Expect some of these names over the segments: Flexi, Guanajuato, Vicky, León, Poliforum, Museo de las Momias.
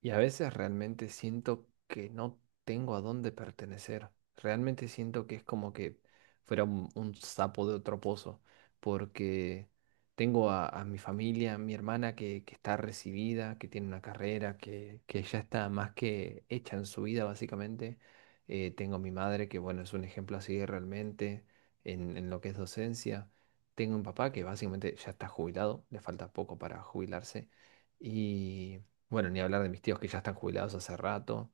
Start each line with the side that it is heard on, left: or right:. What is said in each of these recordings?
right: Y a veces realmente siento que no tengo a dónde pertenecer. Realmente siento que es como que fuera un sapo de otro pozo, porque tengo a mi familia, a mi hermana que está recibida, que tiene una carrera, que ya está más que hecha en su vida, básicamente. Tengo a mi madre, que bueno, es un ejemplo así realmente en lo que es docencia. Tengo un papá que básicamente ya está jubilado, le falta poco para jubilarse. Y bueno, ni hablar de mis tíos que ya están jubilados hace rato.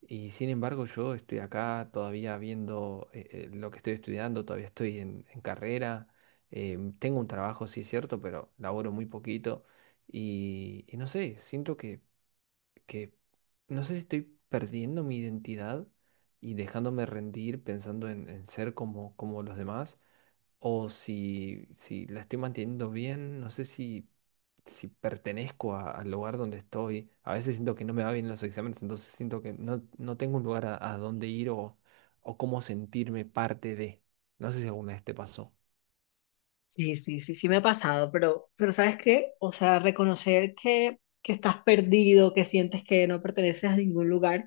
right: Y sin embargo, yo estoy acá todavía viendo lo que estoy estudiando, todavía estoy en carrera. Tengo un trabajo, sí es cierto, pero laboro muy poquito. Y no sé, siento que no sé si estoy perdiendo mi identidad y dejándome rendir pensando en ser como, como los demás o si, si la estoy manteniendo bien, no sé si, si pertenezco al lugar donde estoy. A veces siento que no me va bien en los exámenes, entonces siento que no, no tengo un lugar a dónde ir o cómo sentirme parte de. No sé si alguna vez te pasó.
left: Sí, sí, sí, sí me ha pasado, pero ¿sabes qué? O sea, reconocer que estás perdido, que sientes que no perteneces a ningún lugar,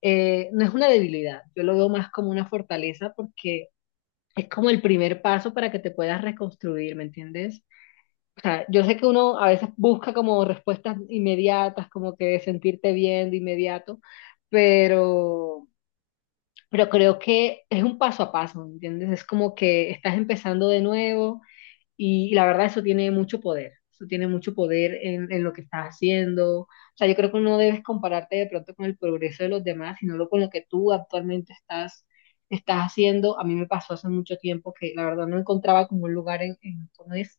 left: no es una debilidad, yo lo veo más como una fortaleza porque es como el primer paso para que te puedas reconstruir, ¿me entiendes? O sea, yo sé que uno a veces busca como respuestas inmediatas, como que sentirte bien de inmediato, pero, pero creo que es un paso a paso, ¿me entiendes? Es como que estás empezando de nuevo y la verdad eso tiene mucho poder, eso tiene mucho poder en lo que estás haciendo. O sea, yo creo que no debes compararte de pronto con el progreso de los demás, sino con lo que tú actualmente estás haciendo. A mí me pasó hace mucho tiempo que la verdad no encontraba como un lugar ¿cómo es?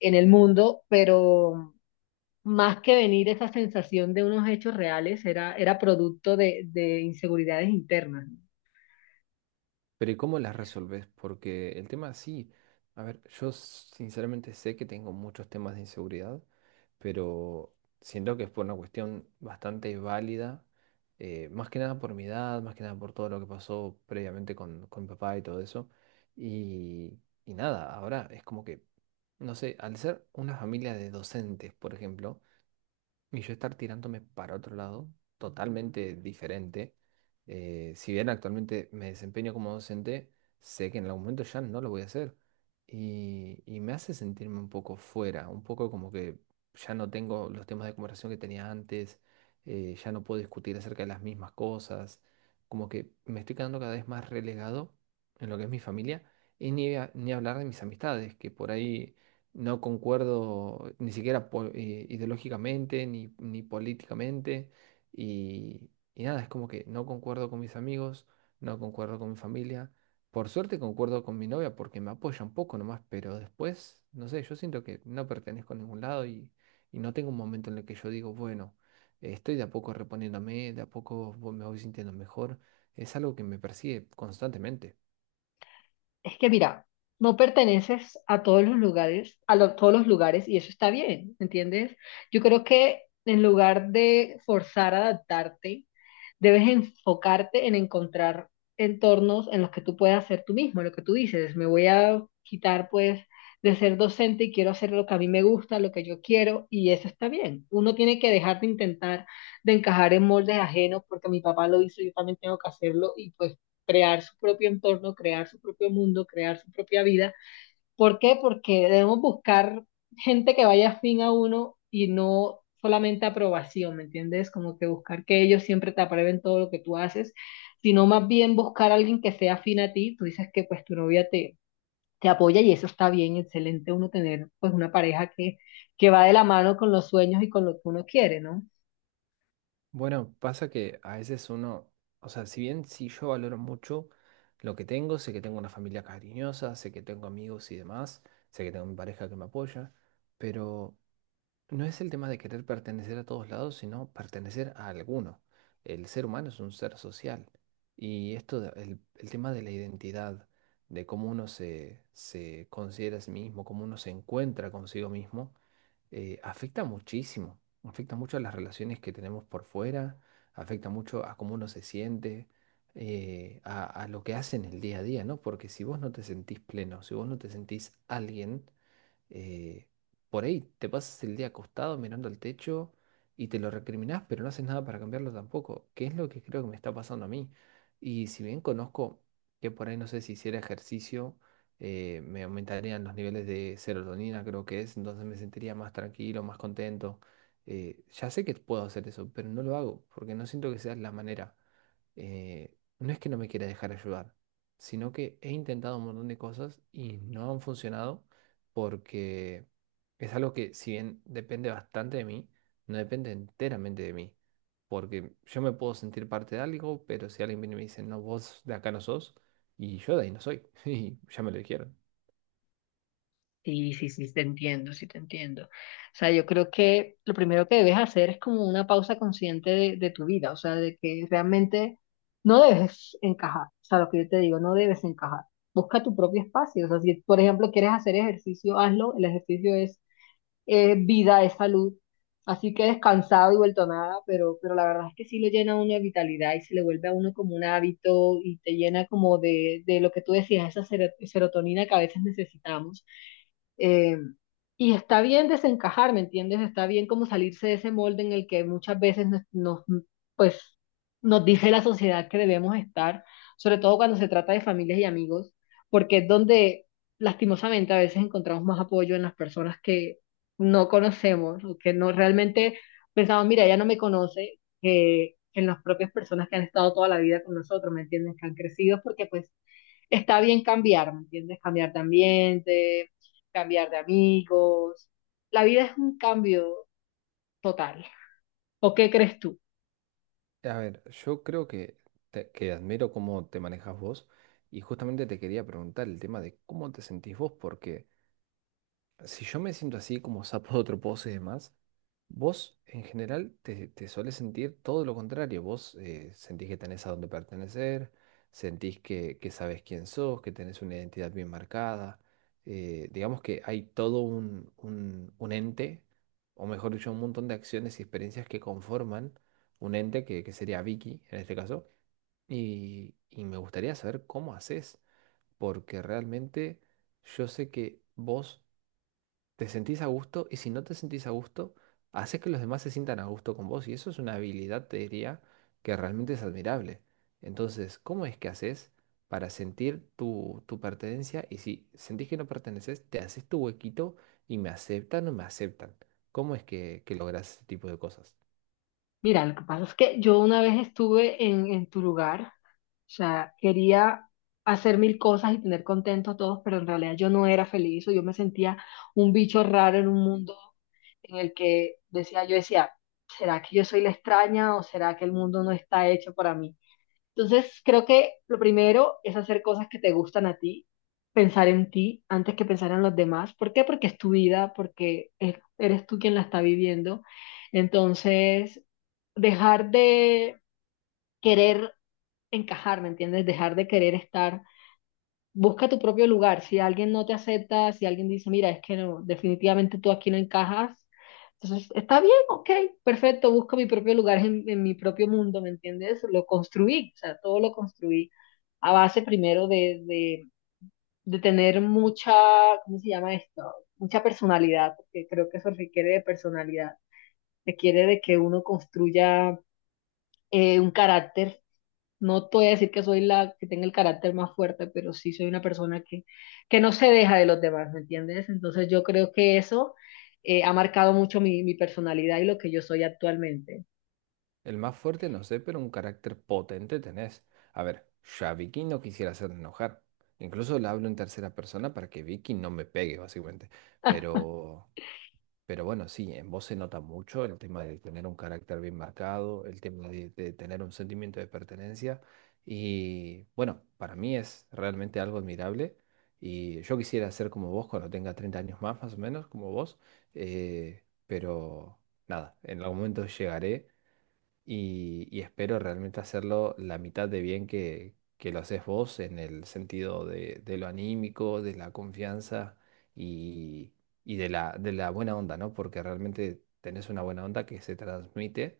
left: En el mundo, pero más que venir esa sensación de unos hechos reales, era producto de inseguridades internas. ¿No?
right: Pero ¿y cómo las resolves? Porque el tema sí. A ver, yo sinceramente sé que tengo muchos temas de inseguridad, pero siento que es por una cuestión bastante válida, más que nada por mi edad, más que nada por todo lo que pasó previamente con mi papá y todo eso. Y, y nada, ahora es como que, no sé, al ser una familia de docentes, por ejemplo, y yo estar tirándome para otro lado, totalmente diferente. Si bien actualmente me desempeño como docente, sé que en algún momento ya no lo voy a hacer. Y me hace sentirme un poco fuera, un poco como que ya no tengo los temas de conversación que tenía antes, ya no puedo discutir acerca de las mismas cosas, como que me estoy quedando cada vez más relegado en lo que es mi familia y ni, ni hablar de mis amistades, que por ahí no concuerdo ni siquiera ideológicamente ni, ni políticamente. Y nada, es como que no concuerdo con mis amigos, no concuerdo con mi familia. Por suerte concuerdo con mi novia porque me apoya un poco nomás, pero después, no sé, yo siento que no pertenezco a ningún lado y no tengo un momento en el que yo digo, bueno, estoy de a poco reponiéndome, de a poco me voy sintiendo mejor. Es algo que me persigue constantemente.
left: Es que mira, no perteneces a todos los lugares, a todos los lugares, y eso está bien, ¿entiendes? Yo creo que en lugar de forzar a adaptarte, debes enfocarte en encontrar entornos en los que tú puedas ser tú mismo. Lo que tú dices, me voy a quitar pues de ser docente y quiero hacer lo que a mí me gusta, lo que yo quiero, y eso está bien. Uno tiene que dejar de intentar de encajar en moldes ajenos porque mi papá lo hizo, yo también tengo que hacerlo, y pues crear su propio entorno, crear su propio mundo, crear su propia vida. ¿Por qué? Porque debemos buscar gente que vaya afín a uno y no solamente aprobación, ¿me entiendes? Como que buscar que ellos siempre te aprueben todo lo que tú haces, sino más bien buscar a alguien que sea afín a ti. Tú dices que pues tu novia te apoya y eso está bien, excelente uno tener pues una pareja que va de la mano con los sueños y con lo que uno quiere, ¿no?
right: Bueno, pasa que a veces uno, o sea, si bien sí yo valoro mucho lo que tengo, sé que tengo una familia cariñosa, sé que tengo amigos y demás, sé que tengo mi pareja que me apoya, pero no es el tema de querer pertenecer a todos lados, sino pertenecer a alguno. El ser humano es un ser social y esto, el tema de la identidad, de cómo uno se, se considera a sí mismo, cómo uno se encuentra consigo mismo, afecta muchísimo. Afecta mucho a las relaciones que tenemos por fuera, afecta mucho a cómo uno se siente, a lo que hace en el día a día, ¿no? Porque si vos no te sentís pleno, si vos no te sentís alguien, eh, por ahí te pasas el día acostado mirando al techo y te lo recriminás, pero no haces nada para cambiarlo tampoco, que es lo que creo que me está pasando a mí. Y si bien conozco que por ahí no sé si hiciera ejercicio, me aumentarían los niveles de serotonina, creo que es, entonces me sentiría más tranquilo, más contento. Ya sé que puedo hacer eso, pero no lo hago porque no siento que sea la manera. No es que no me quiera dejar ayudar, sino que he intentado un montón de cosas y no han funcionado porque es algo que si bien depende bastante de mí, no depende enteramente de mí, porque yo me puedo sentir parte de algo, pero si alguien viene y me dice, no, vos de acá no sos, y yo de ahí no soy, y ya me lo dijeron.
left: Sí, sí, sí, te entiendo, sí, te entiendo. O sea, yo creo que lo primero que debes hacer es como una pausa consciente de tu vida, o sea, de que realmente no debes encajar, o sea, lo que yo te digo, no debes encajar. Busca tu propio espacio, o sea, si por ejemplo quieres hacer ejercicio, hazlo, el ejercicio es vida, es salud. Así que descansado y vuelto a nada, pero la verdad es que sí lo llena a uno de vitalidad y se le vuelve a uno como un hábito y te llena como de lo que tú decías, esa serotonina que a veces necesitamos. Eh, y está bien desencajar, ¿me entiendes? Está bien como salirse de ese molde en el que muchas veces pues, nos dice la sociedad que debemos estar, sobre todo cuando se trata de familias y amigos, porque es donde lastimosamente a veces encontramos más apoyo en las personas que no conocemos o que no realmente pensamos, mira, ella no me conoce, que en las propias personas que han estado toda la vida con nosotros, ¿me entiendes? Que han crecido porque pues está bien cambiar, ¿me entiendes? Cambiar de ambiente, cambiar de amigos. La vida es un cambio total. ¿O qué crees tú?
right: A ver, yo creo que, que admiro cómo te manejas vos, y justamente te quería preguntar el tema de cómo te sentís vos, porque si yo me siento así como sapo de otro pozo y demás, vos en general te, te solés sentir todo lo contrario. Vos sentís que tenés a dónde pertenecer, sentís que sabés quién sos, que tenés una identidad bien marcada. Digamos que hay todo un ente, o mejor dicho, un montón de acciones y experiencias que conforman un ente que sería Vicky en este caso. Y me gustaría saber cómo haces, porque realmente yo sé que vos te sentís a gusto y si no te sentís a gusto, haces que los demás se sientan a gusto con vos y eso es una habilidad, te diría, que realmente es admirable. Entonces, ¿cómo es que haces para sentir tu, tu pertenencia? Y si sentís que no perteneces, te haces tu huequito y me aceptan o me aceptan. ¿Cómo es que logras ese tipo de cosas?
left: Mira, lo que pasa es que yo una vez estuve en tu lugar, o sea, quería hacer mil cosas y tener contentos a todos, pero en realidad yo no era feliz o yo me sentía un bicho raro en un mundo en el que decía, yo decía, ¿será que yo soy la extraña o será que el mundo no está hecho para mí? Entonces, creo que lo primero es hacer cosas que te gustan a ti, pensar en ti antes que pensar en los demás. ¿Por qué? Porque es tu vida, porque eres tú quien la está viviendo. Entonces, dejar de querer encajar, ¿me entiendes? Dejar de querer estar, busca tu propio lugar. Si alguien no te acepta, si alguien dice, mira, es que no, definitivamente tú aquí no encajas, entonces está bien, ok, perfecto, busco mi propio lugar en mi propio mundo, ¿me entiendes? Lo construí, o sea, todo lo construí a base primero de tener mucha, ¿cómo se llama esto? Mucha personalidad, porque creo que eso requiere de personalidad, requiere de que uno construya un carácter. No te voy a decir que soy la que tenga el carácter más fuerte, pero sí soy una persona que no se deja de los demás, ¿me entiendes? Entonces yo creo que eso ha marcado mucho mi personalidad y lo que yo soy actualmente.
right: El más fuerte, no sé, pero un carácter potente tenés. A ver, yo a Vicky no quisiera hacerla enojar. Incluso le hablo en tercera persona para que Vicky no me pegue, básicamente. Pero Pero bueno, sí, en vos se nota mucho el tema de tener un carácter bien marcado, el tema de tener un sentimiento de pertenencia. Y bueno, para mí es realmente algo admirable. Y yo quisiera ser como vos cuando tenga 30 años más, más o menos, como vos. eh, pero nada, en algún momento llegaré y espero realmente hacerlo la mitad de bien que lo haces vos en el sentido de lo anímico, de la confianza y, y de la buena onda, ¿no? Porque realmente tenés una buena onda que se transmite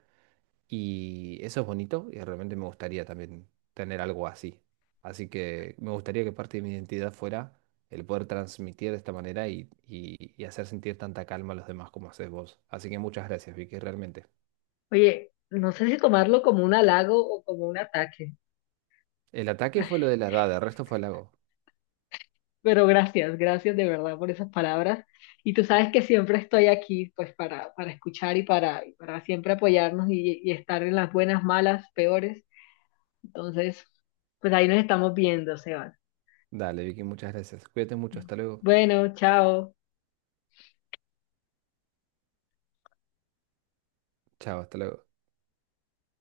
right: y eso es bonito y realmente me gustaría también tener algo así. Así que me gustaría que parte de mi identidad fuera el poder transmitir de esta manera y, y hacer sentir tanta calma a los demás como haces vos. Así que muchas gracias, Vicky, realmente.
left: Oye, no sé si tomarlo como un halago o como un ataque,
right: El ataque fue lo de la edad, el resto fue halago.
left: pero gracias, gracias de verdad por esas palabras. Y tú sabes que siempre estoy aquí pues para escuchar y para siempre apoyarnos y estar en las buenas, malas, peores. Entonces, pues ahí nos estamos viendo, Sebas.
right: Dale, Vicky, muchas gracias. Cuídate mucho, hasta luego.
left: Bueno, chao.
right: Chao, hasta luego.